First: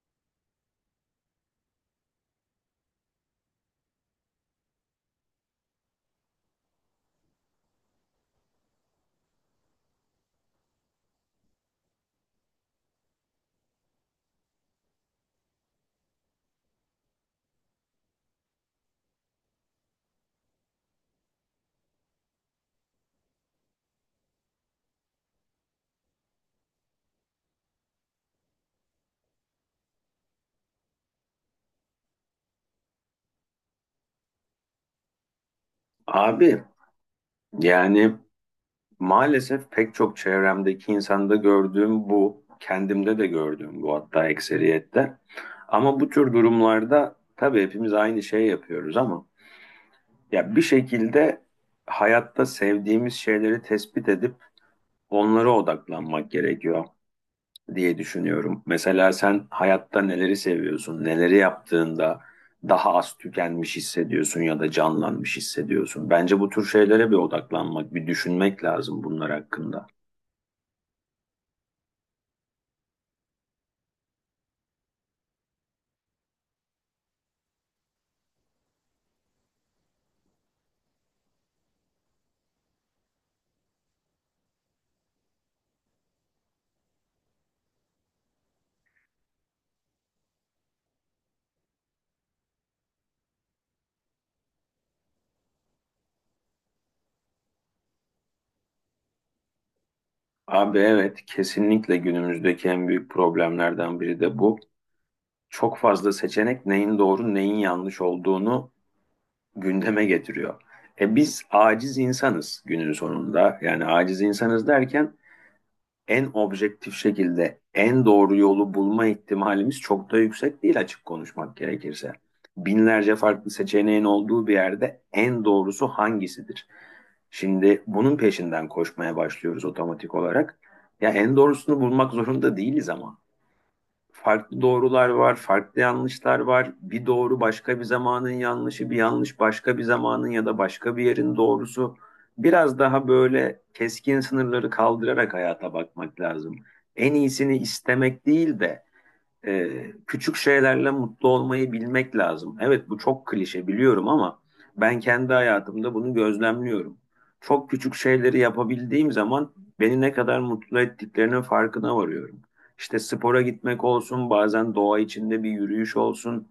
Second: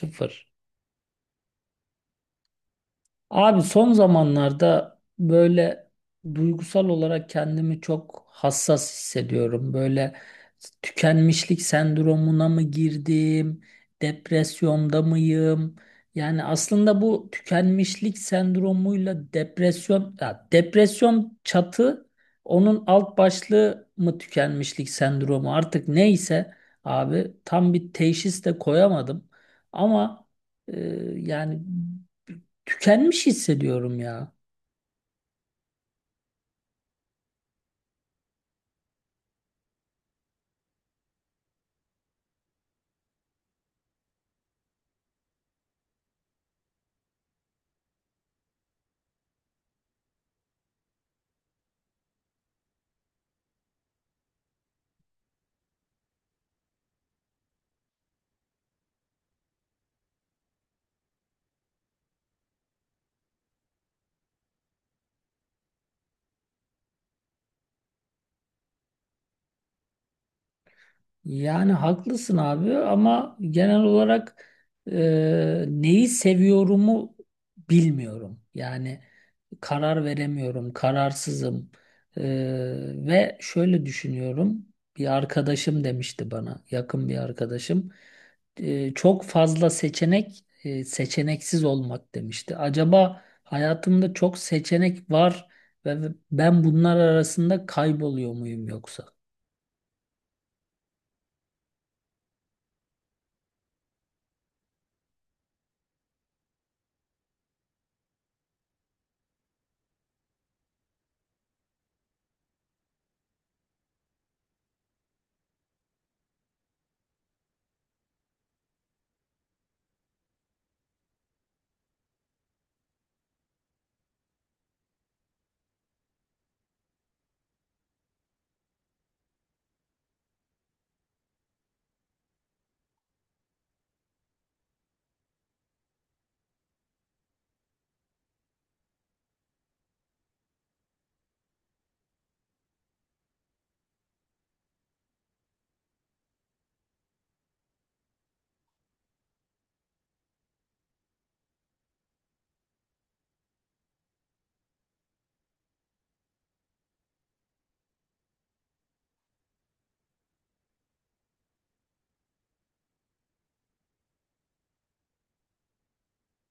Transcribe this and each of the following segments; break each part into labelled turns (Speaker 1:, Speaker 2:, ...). Speaker 1: Sıfır. Abi son zamanlarda böyle duygusal olarak kendimi çok hassas hissediyorum. Böyle tükenmişlik sendromuna mı girdim, depresyonda mıyım? Yani aslında bu tükenmişlik sendromuyla depresyon, ya depresyon çatı, onun alt başlığı mı tükenmişlik sendromu artık neyse abi tam bir teşhis de koyamadım. Ama e, yani tükenmiş hissediyorum ya.
Speaker 2: Abi yani maalesef pek çok çevremdeki insanda gördüğüm bu, kendimde de gördüğüm bu hatta ekseriyette. Ama bu tür durumlarda tabii hepimiz aynı şey yapıyoruz ama ya bir şekilde hayatta sevdiğimiz şeyleri tespit edip onlara odaklanmak gerekiyor diye düşünüyorum. Mesela sen hayatta neleri seviyorsun, neleri yaptığında daha az tükenmiş hissediyorsun ya da canlanmış hissediyorsun. Bence bu tür şeylere bir odaklanmak, bir düşünmek lazım bunlar hakkında.
Speaker 1: Yani haklısın abi ama genel olarak neyi seviyorumu bilmiyorum. Yani karar veremiyorum, kararsızım. E, Ve şöyle düşünüyorum. Bir arkadaşım demişti bana, yakın bir arkadaşım. Çok fazla seçenek, seçeneksiz olmak demişti. Acaba hayatımda çok seçenek var ve ben bunlar arasında kayboluyor muyum yoksa?
Speaker 2: Abi evet, kesinlikle günümüzdeki en büyük problemlerden biri de bu. Çok fazla seçenek neyin doğru, neyin yanlış olduğunu gündeme getiriyor. E biz aciz insanız günün sonunda. Yani aciz insanız derken en objektif şekilde en doğru yolu bulma ihtimalimiz çok da yüksek değil açık konuşmak gerekirse. Binlerce farklı seçeneğin olduğu bir yerde en doğrusu hangisidir? Şimdi bunun peşinden koşmaya başlıyoruz otomatik olarak. Ya en doğrusunu bulmak zorunda değiliz ama farklı doğrular var, farklı yanlışlar var. Bir doğru başka bir zamanın yanlışı, bir yanlış başka bir zamanın ya da başka bir yerin doğrusu. Biraz daha böyle keskin sınırları kaldırarak hayata bakmak lazım. En iyisini istemek değil de küçük şeylerle mutlu olmayı bilmek lazım. Evet bu çok klişe biliyorum ama ben kendi hayatımda bunu gözlemliyorum. Çok küçük şeyleri yapabildiğim zaman beni ne kadar mutlu ettiklerinin farkına varıyorum. İşte spora gitmek olsun, bazen doğa içinde bir yürüyüş olsun,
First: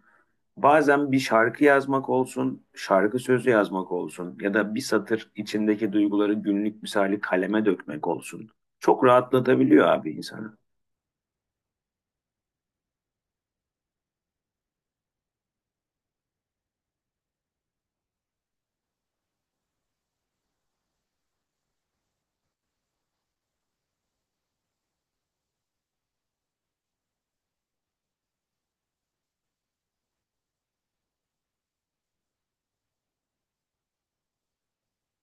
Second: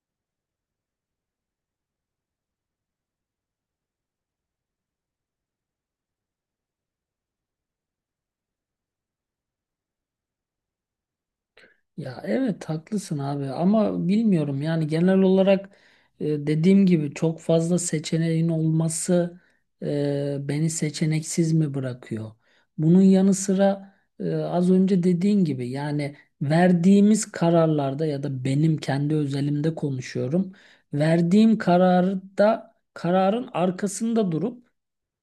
Speaker 2: bazen bir şarkı yazmak olsun, şarkı sözü yazmak olsun ya da bir satır içindeki duyguları günlük misali kaleme dökmek olsun. Çok rahatlatabiliyor abi insanı.
Speaker 1: Ya evet haklısın abi ama bilmiyorum yani genel olarak dediğim gibi çok fazla seçeneğin olması beni seçeneksiz mi bırakıyor? Bunun yanı sıra az önce dediğin gibi yani verdiğimiz kararlarda ya da benim kendi özelimde konuşuyorum. Verdiğim kararda kararın arkasında durup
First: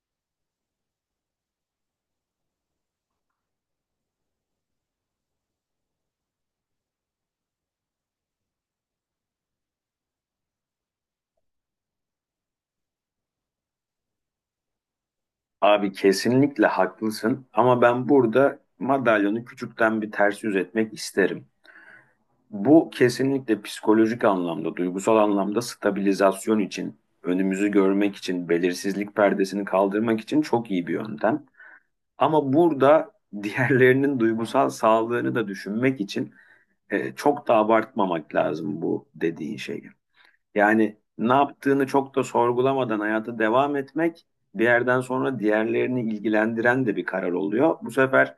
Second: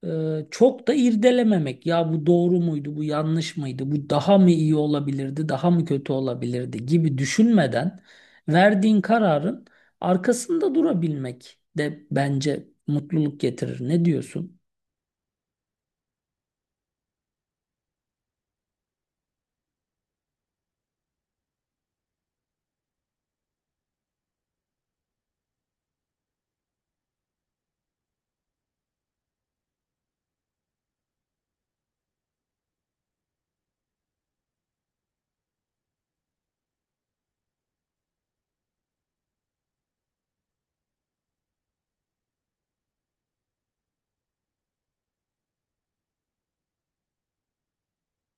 Speaker 1: çok da irdelememek. Ya bu doğru muydu, bu yanlış mıydı, bu daha mı iyi olabilirdi, daha mı kötü olabilirdi gibi düşünmeden verdiğin kararın arkasında durabilmek de bence mutluluk getirir. Ne diyorsun?
Speaker 2: Abi kesinlikle haklısın ama ben burada madalyonu küçükten bir ters yüz etmek isterim. Bu kesinlikle psikolojik anlamda, duygusal anlamda stabilizasyon için, önümüzü görmek için, belirsizlik perdesini kaldırmak için çok iyi bir yöntem. Ama burada diğerlerinin duygusal sağlığını da düşünmek için çok da abartmamak lazım bu dediğin şeyi. Yani ne yaptığını çok da sorgulamadan hayata devam etmek bir yerden sonra diğerlerini ilgilendiren de bir karar oluyor. Bu sefer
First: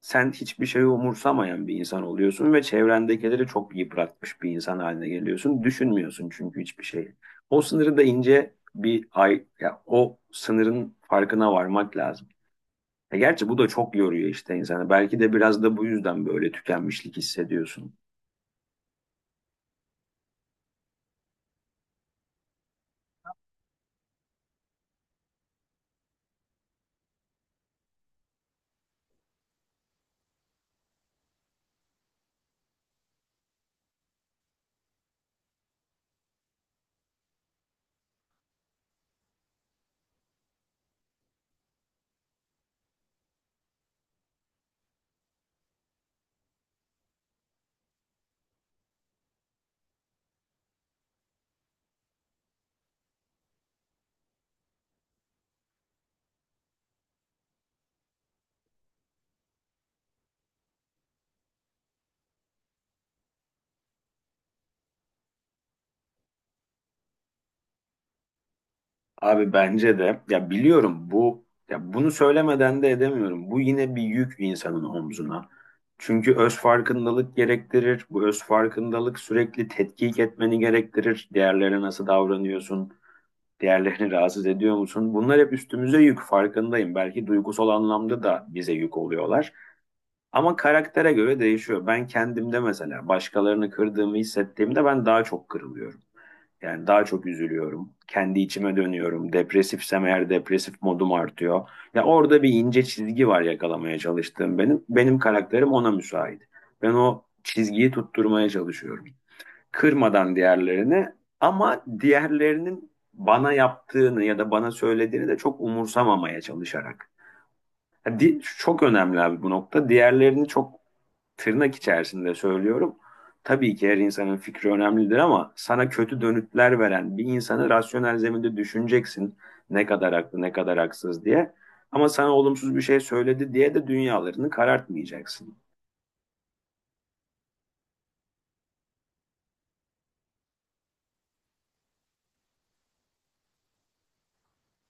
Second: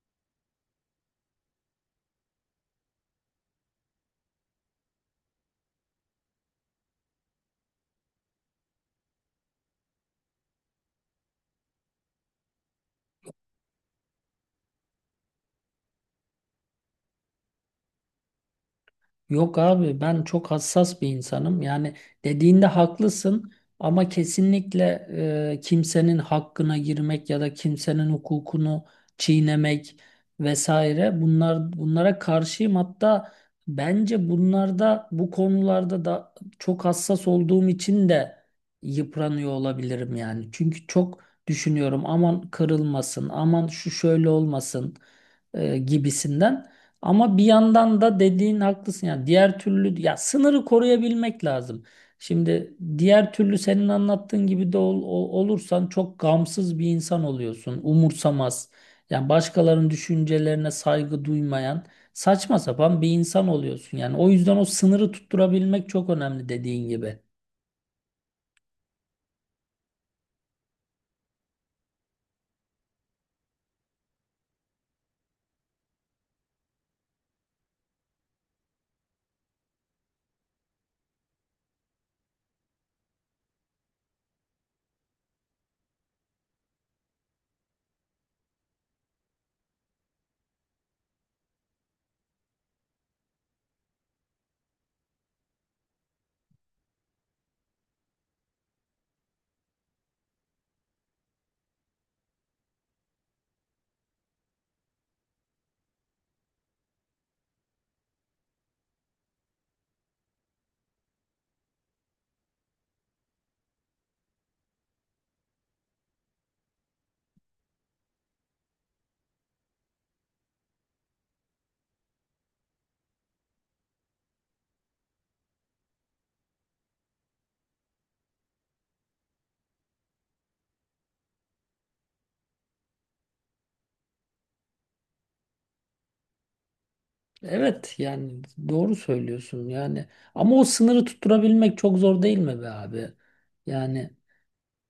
Speaker 2: sen hiçbir şeyi umursamayan bir insan oluyorsun ve çevrendekileri çok yıpratmış bir insan haline geliyorsun. Düşünmüyorsun çünkü hiçbir şeyi. O sınırı da ince bir ay, ya o sınırın farkına varmak lazım. E gerçi bu da çok yoruyor işte insanı. Belki de biraz da bu yüzden böyle tükenmişlik hissediyorsun.
Speaker 1: Yok abi ben çok hassas bir insanım. Yani dediğinde haklısın ama kesinlikle kimsenin hakkına girmek ya da kimsenin hukukunu çiğnemek vesaire bunlara karşıyım. Hatta bence bunlarda bu konularda da çok hassas olduğum için de yıpranıyor olabilirim yani. Çünkü çok düşünüyorum aman kırılmasın, aman şu şöyle olmasın gibisinden. Ama bir yandan da dediğin haklısın ya diğer türlü ya sınırı koruyabilmek lazım. Şimdi diğer türlü senin anlattığın gibi de olursan çok gamsız bir insan oluyorsun. Umursamaz. Yani başkalarının düşüncelerine saygı duymayan saçma sapan bir insan oluyorsun. Yani o yüzden o sınırı tutturabilmek çok önemli dediğin gibi.
Speaker 2: Abi bence de ya biliyorum bu ya bunu söylemeden de edemiyorum. Bu yine bir yük insanın omzuna. Çünkü öz farkındalık gerektirir. Bu öz farkındalık sürekli tetkik etmeni gerektirir. Diğerlerine nasıl davranıyorsun? Diğerlerini rahatsız ediyor musun? Bunlar hep üstümüze yük farkındayım. Belki duygusal anlamda da bize yük oluyorlar. Ama karaktere göre değişiyor. Ben kendimde mesela başkalarını kırdığımı hissettiğimde ben daha çok kırılıyorum. Yani daha çok üzülüyorum. Kendi içime dönüyorum. Depresifsem eğer depresif modum artıyor. Ya orada bir ince çizgi var yakalamaya çalıştığım benim. Benim karakterim ona müsait. Ben o çizgiyi tutturmaya çalışıyorum. Kırmadan diğerlerini, ama diğerlerinin bana yaptığını ya da bana söylediğini de çok umursamamaya çalışarak. Çok önemli abi bu nokta. Diğerlerini çok tırnak içerisinde söylüyorum. Tabii ki her insanın fikri önemlidir ama sana kötü dönütler veren bir insanı rasyonel zeminde düşüneceksin. Ne kadar haklı, ne kadar haksız diye. Ama sana olumsuz bir şey söyledi diye de dünyalarını karartmayacaksın.
Speaker 1: Evet yani doğru söylüyorsun yani ama o sınırı tutturabilmek çok zor değil mi be abi? Yani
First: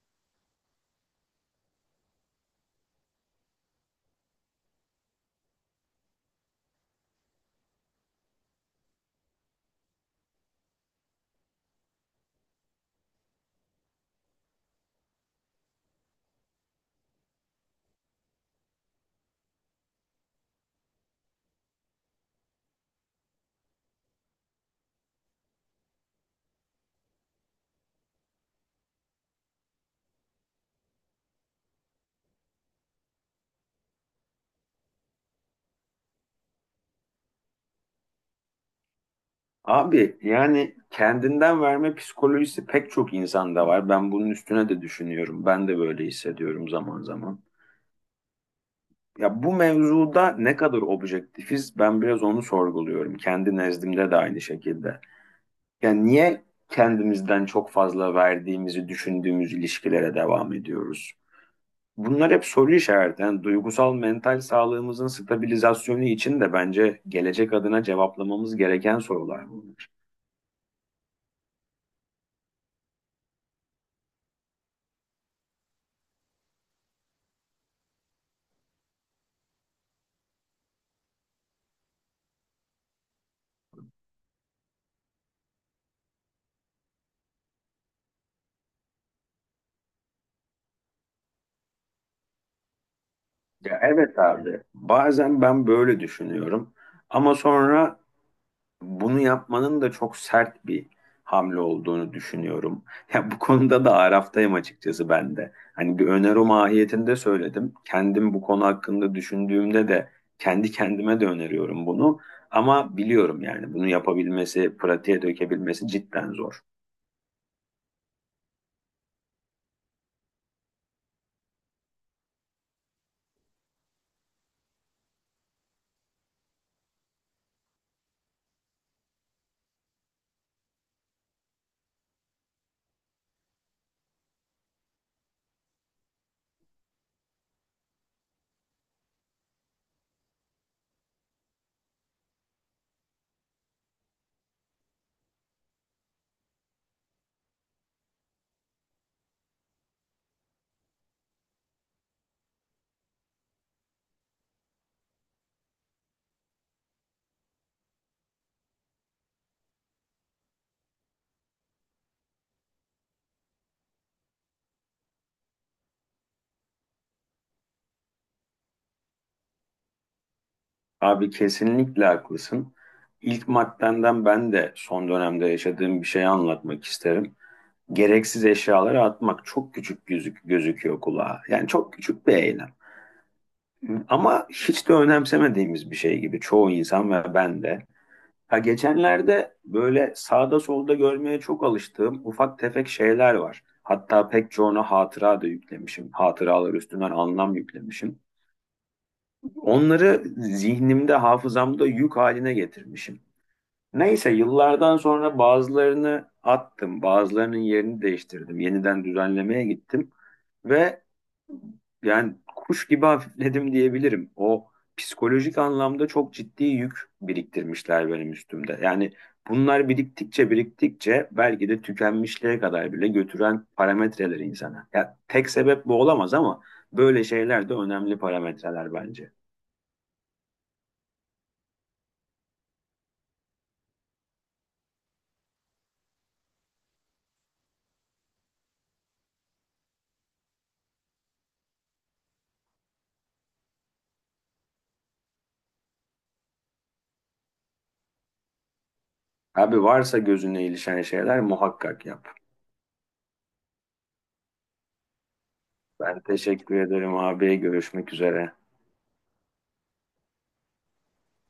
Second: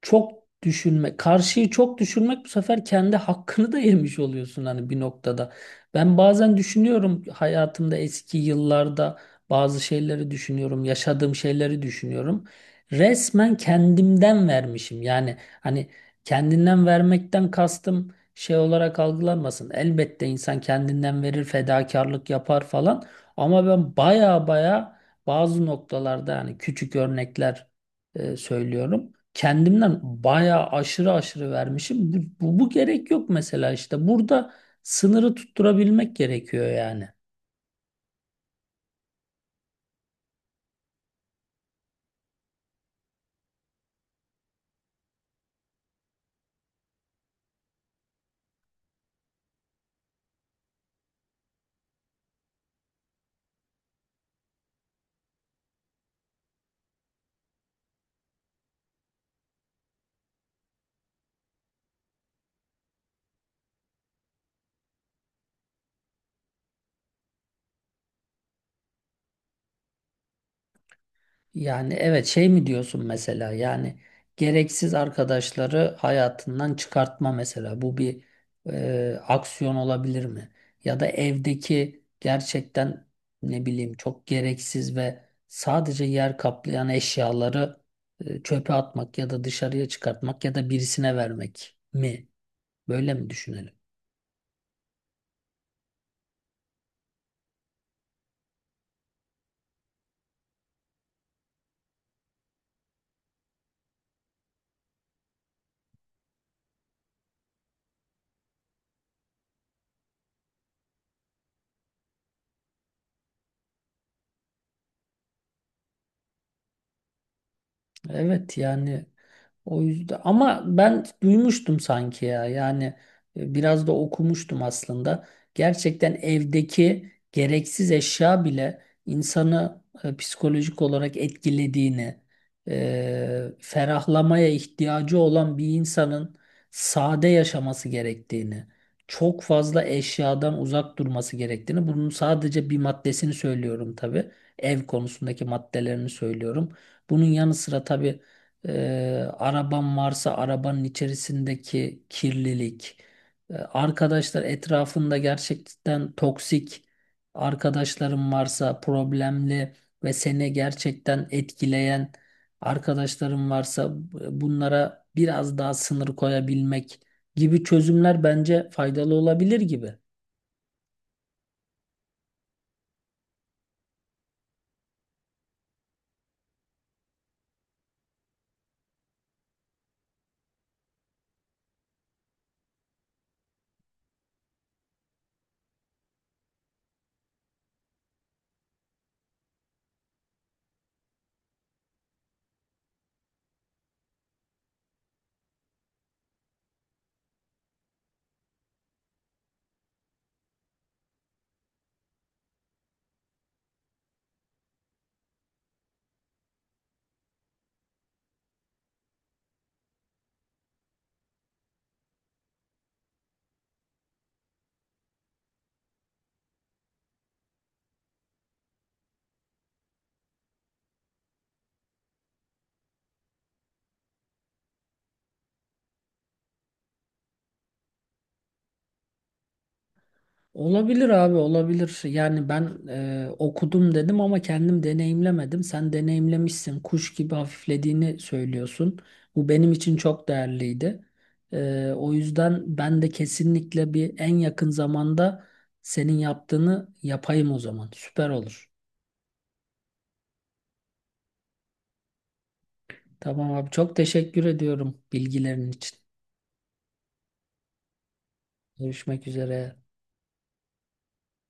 Speaker 1: çok düşünme, karşıyı çok düşünmek bu sefer kendi hakkını da yemiş oluyorsun hani bir noktada. Ben bazen düşünüyorum hayatımda eski yıllarda bazı şeyleri düşünüyorum, yaşadığım şeyleri düşünüyorum. Resmen kendimden vermişim. Yani hani kendinden vermekten kastım şey olarak algılanmasın. Elbette insan kendinden verir, fedakarlık yapar falan. Ama ben baya baya bazı noktalarda yani küçük örnekler söylüyorum kendimden bayağı aşırı aşırı vermişim. Bu gerek yok mesela işte. Burada sınırı tutturabilmek gerekiyor yani.
Speaker 2: Abi yani kendinden verme psikolojisi pek çok insanda var. Ben bunun üstüne de düşünüyorum. Ben de böyle hissediyorum zaman zaman. Ya bu mevzuda ne kadar objektifiz ben biraz onu sorguluyorum. Kendi nezdimde de aynı şekilde. Yani niye kendimizden çok fazla verdiğimizi düşündüğümüz ilişkilere devam ediyoruz? Bunlar hep soru işareti. Yani duygusal mental sağlığımızın stabilizasyonu için de bence gelecek adına cevaplamamız gereken sorular bunlar.
Speaker 1: Yani evet şey mi diyorsun mesela yani gereksiz arkadaşları hayatından çıkartma mesela. Bu bir aksiyon olabilir mi? Ya da evdeki gerçekten ne bileyim çok gereksiz ve sadece yer kaplayan eşyaları çöpe atmak ya da dışarıya çıkartmak ya da birisine vermek mi? Böyle mi düşünelim?
Speaker 2: Ya evet abi, bazen ben böyle düşünüyorum ama sonra bunu yapmanın da çok sert bir hamle olduğunu düşünüyorum. Ya bu konuda da araftayım açıkçası ben de. Hani bir öneri mahiyetinde söyledim. Kendim bu konu hakkında düşündüğümde de kendi kendime de öneriyorum bunu. Ama biliyorum yani bunu yapabilmesi, pratiğe dökebilmesi cidden zor.
Speaker 1: Evet yani o yüzden ama ben duymuştum sanki ya yani biraz da okumuştum aslında. Gerçekten evdeki gereksiz eşya bile insanı psikolojik olarak etkilediğini, ferahlamaya ihtiyacı olan bir insanın sade yaşaması gerektiğini, çok fazla eşyadan uzak durması gerektiğini, bunun sadece bir maddesini söylüyorum tabii ev konusundaki maddelerini söylüyorum. Bunun yanı sıra tabii e, araban varsa arabanın içerisindeki kirlilik, arkadaşlar etrafında gerçekten toksik arkadaşların varsa problemli ve seni gerçekten etkileyen arkadaşların varsa bunlara biraz daha sınır koyabilmek gibi çözümler bence faydalı olabilir gibi.
Speaker 2: Abi kesinlikle haklısın. İlk maddenden ben de son dönemde yaşadığım bir şeyi anlatmak isterim. Gereksiz eşyaları atmak çok küçük gözüküyor kulağa. Yani çok küçük bir eylem. Ama hiç de önemsemediğimiz bir şey gibi çoğu insan ve ben de. Ha geçenlerde böyle sağda solda görmeye çok alıştığım ufak tefek şeyler var. Hatta pek çoğuna hatıra da yüklemişim. Hatıralar üstünden anlam yüklemişim. Onları zihnimde, hafızamda yük haline getirmişim. Neyse yıllardan sonra bazılarını attım, bazılarının yerini değiştirdim. Yeniden düzenlemeye gittim ve yani kuş gibi hafifledim diyebilirim. O psikolojik anlamda çok ciddi yük biriktirmişler benim üstümde. Yani bunlar biriktikçe biriktikçe belki de tükenmişliğe kadar bile götüren parametreler insana. Ya tek sebep bu olamaz ama böyle şeyler de önemli parametreler bence.
Speaker 1: Olabilir abi olabilir. Yani ben okudum dedim ama kendim deneyimlemedim. Sen deneyimlemişsin. Kuş gibi hafiflediğini söylüyorsun. Bu benim için çok değerliydi. O yüzden ben de kesinlikle bir en yakın zamanda senin yaptığını yapayım o zaman. Süper olur.
Speaker 2: Abi varsa gözüne ilişen şeyler muhakkak yap.
Speaker 1: Tamam abi çok teşekkür ediyorum bilgilerin için.
Speaker 2: Ben teşekkür ederim abi. Görüşmek üzere.
Speaker 1: Görüşmek üzere.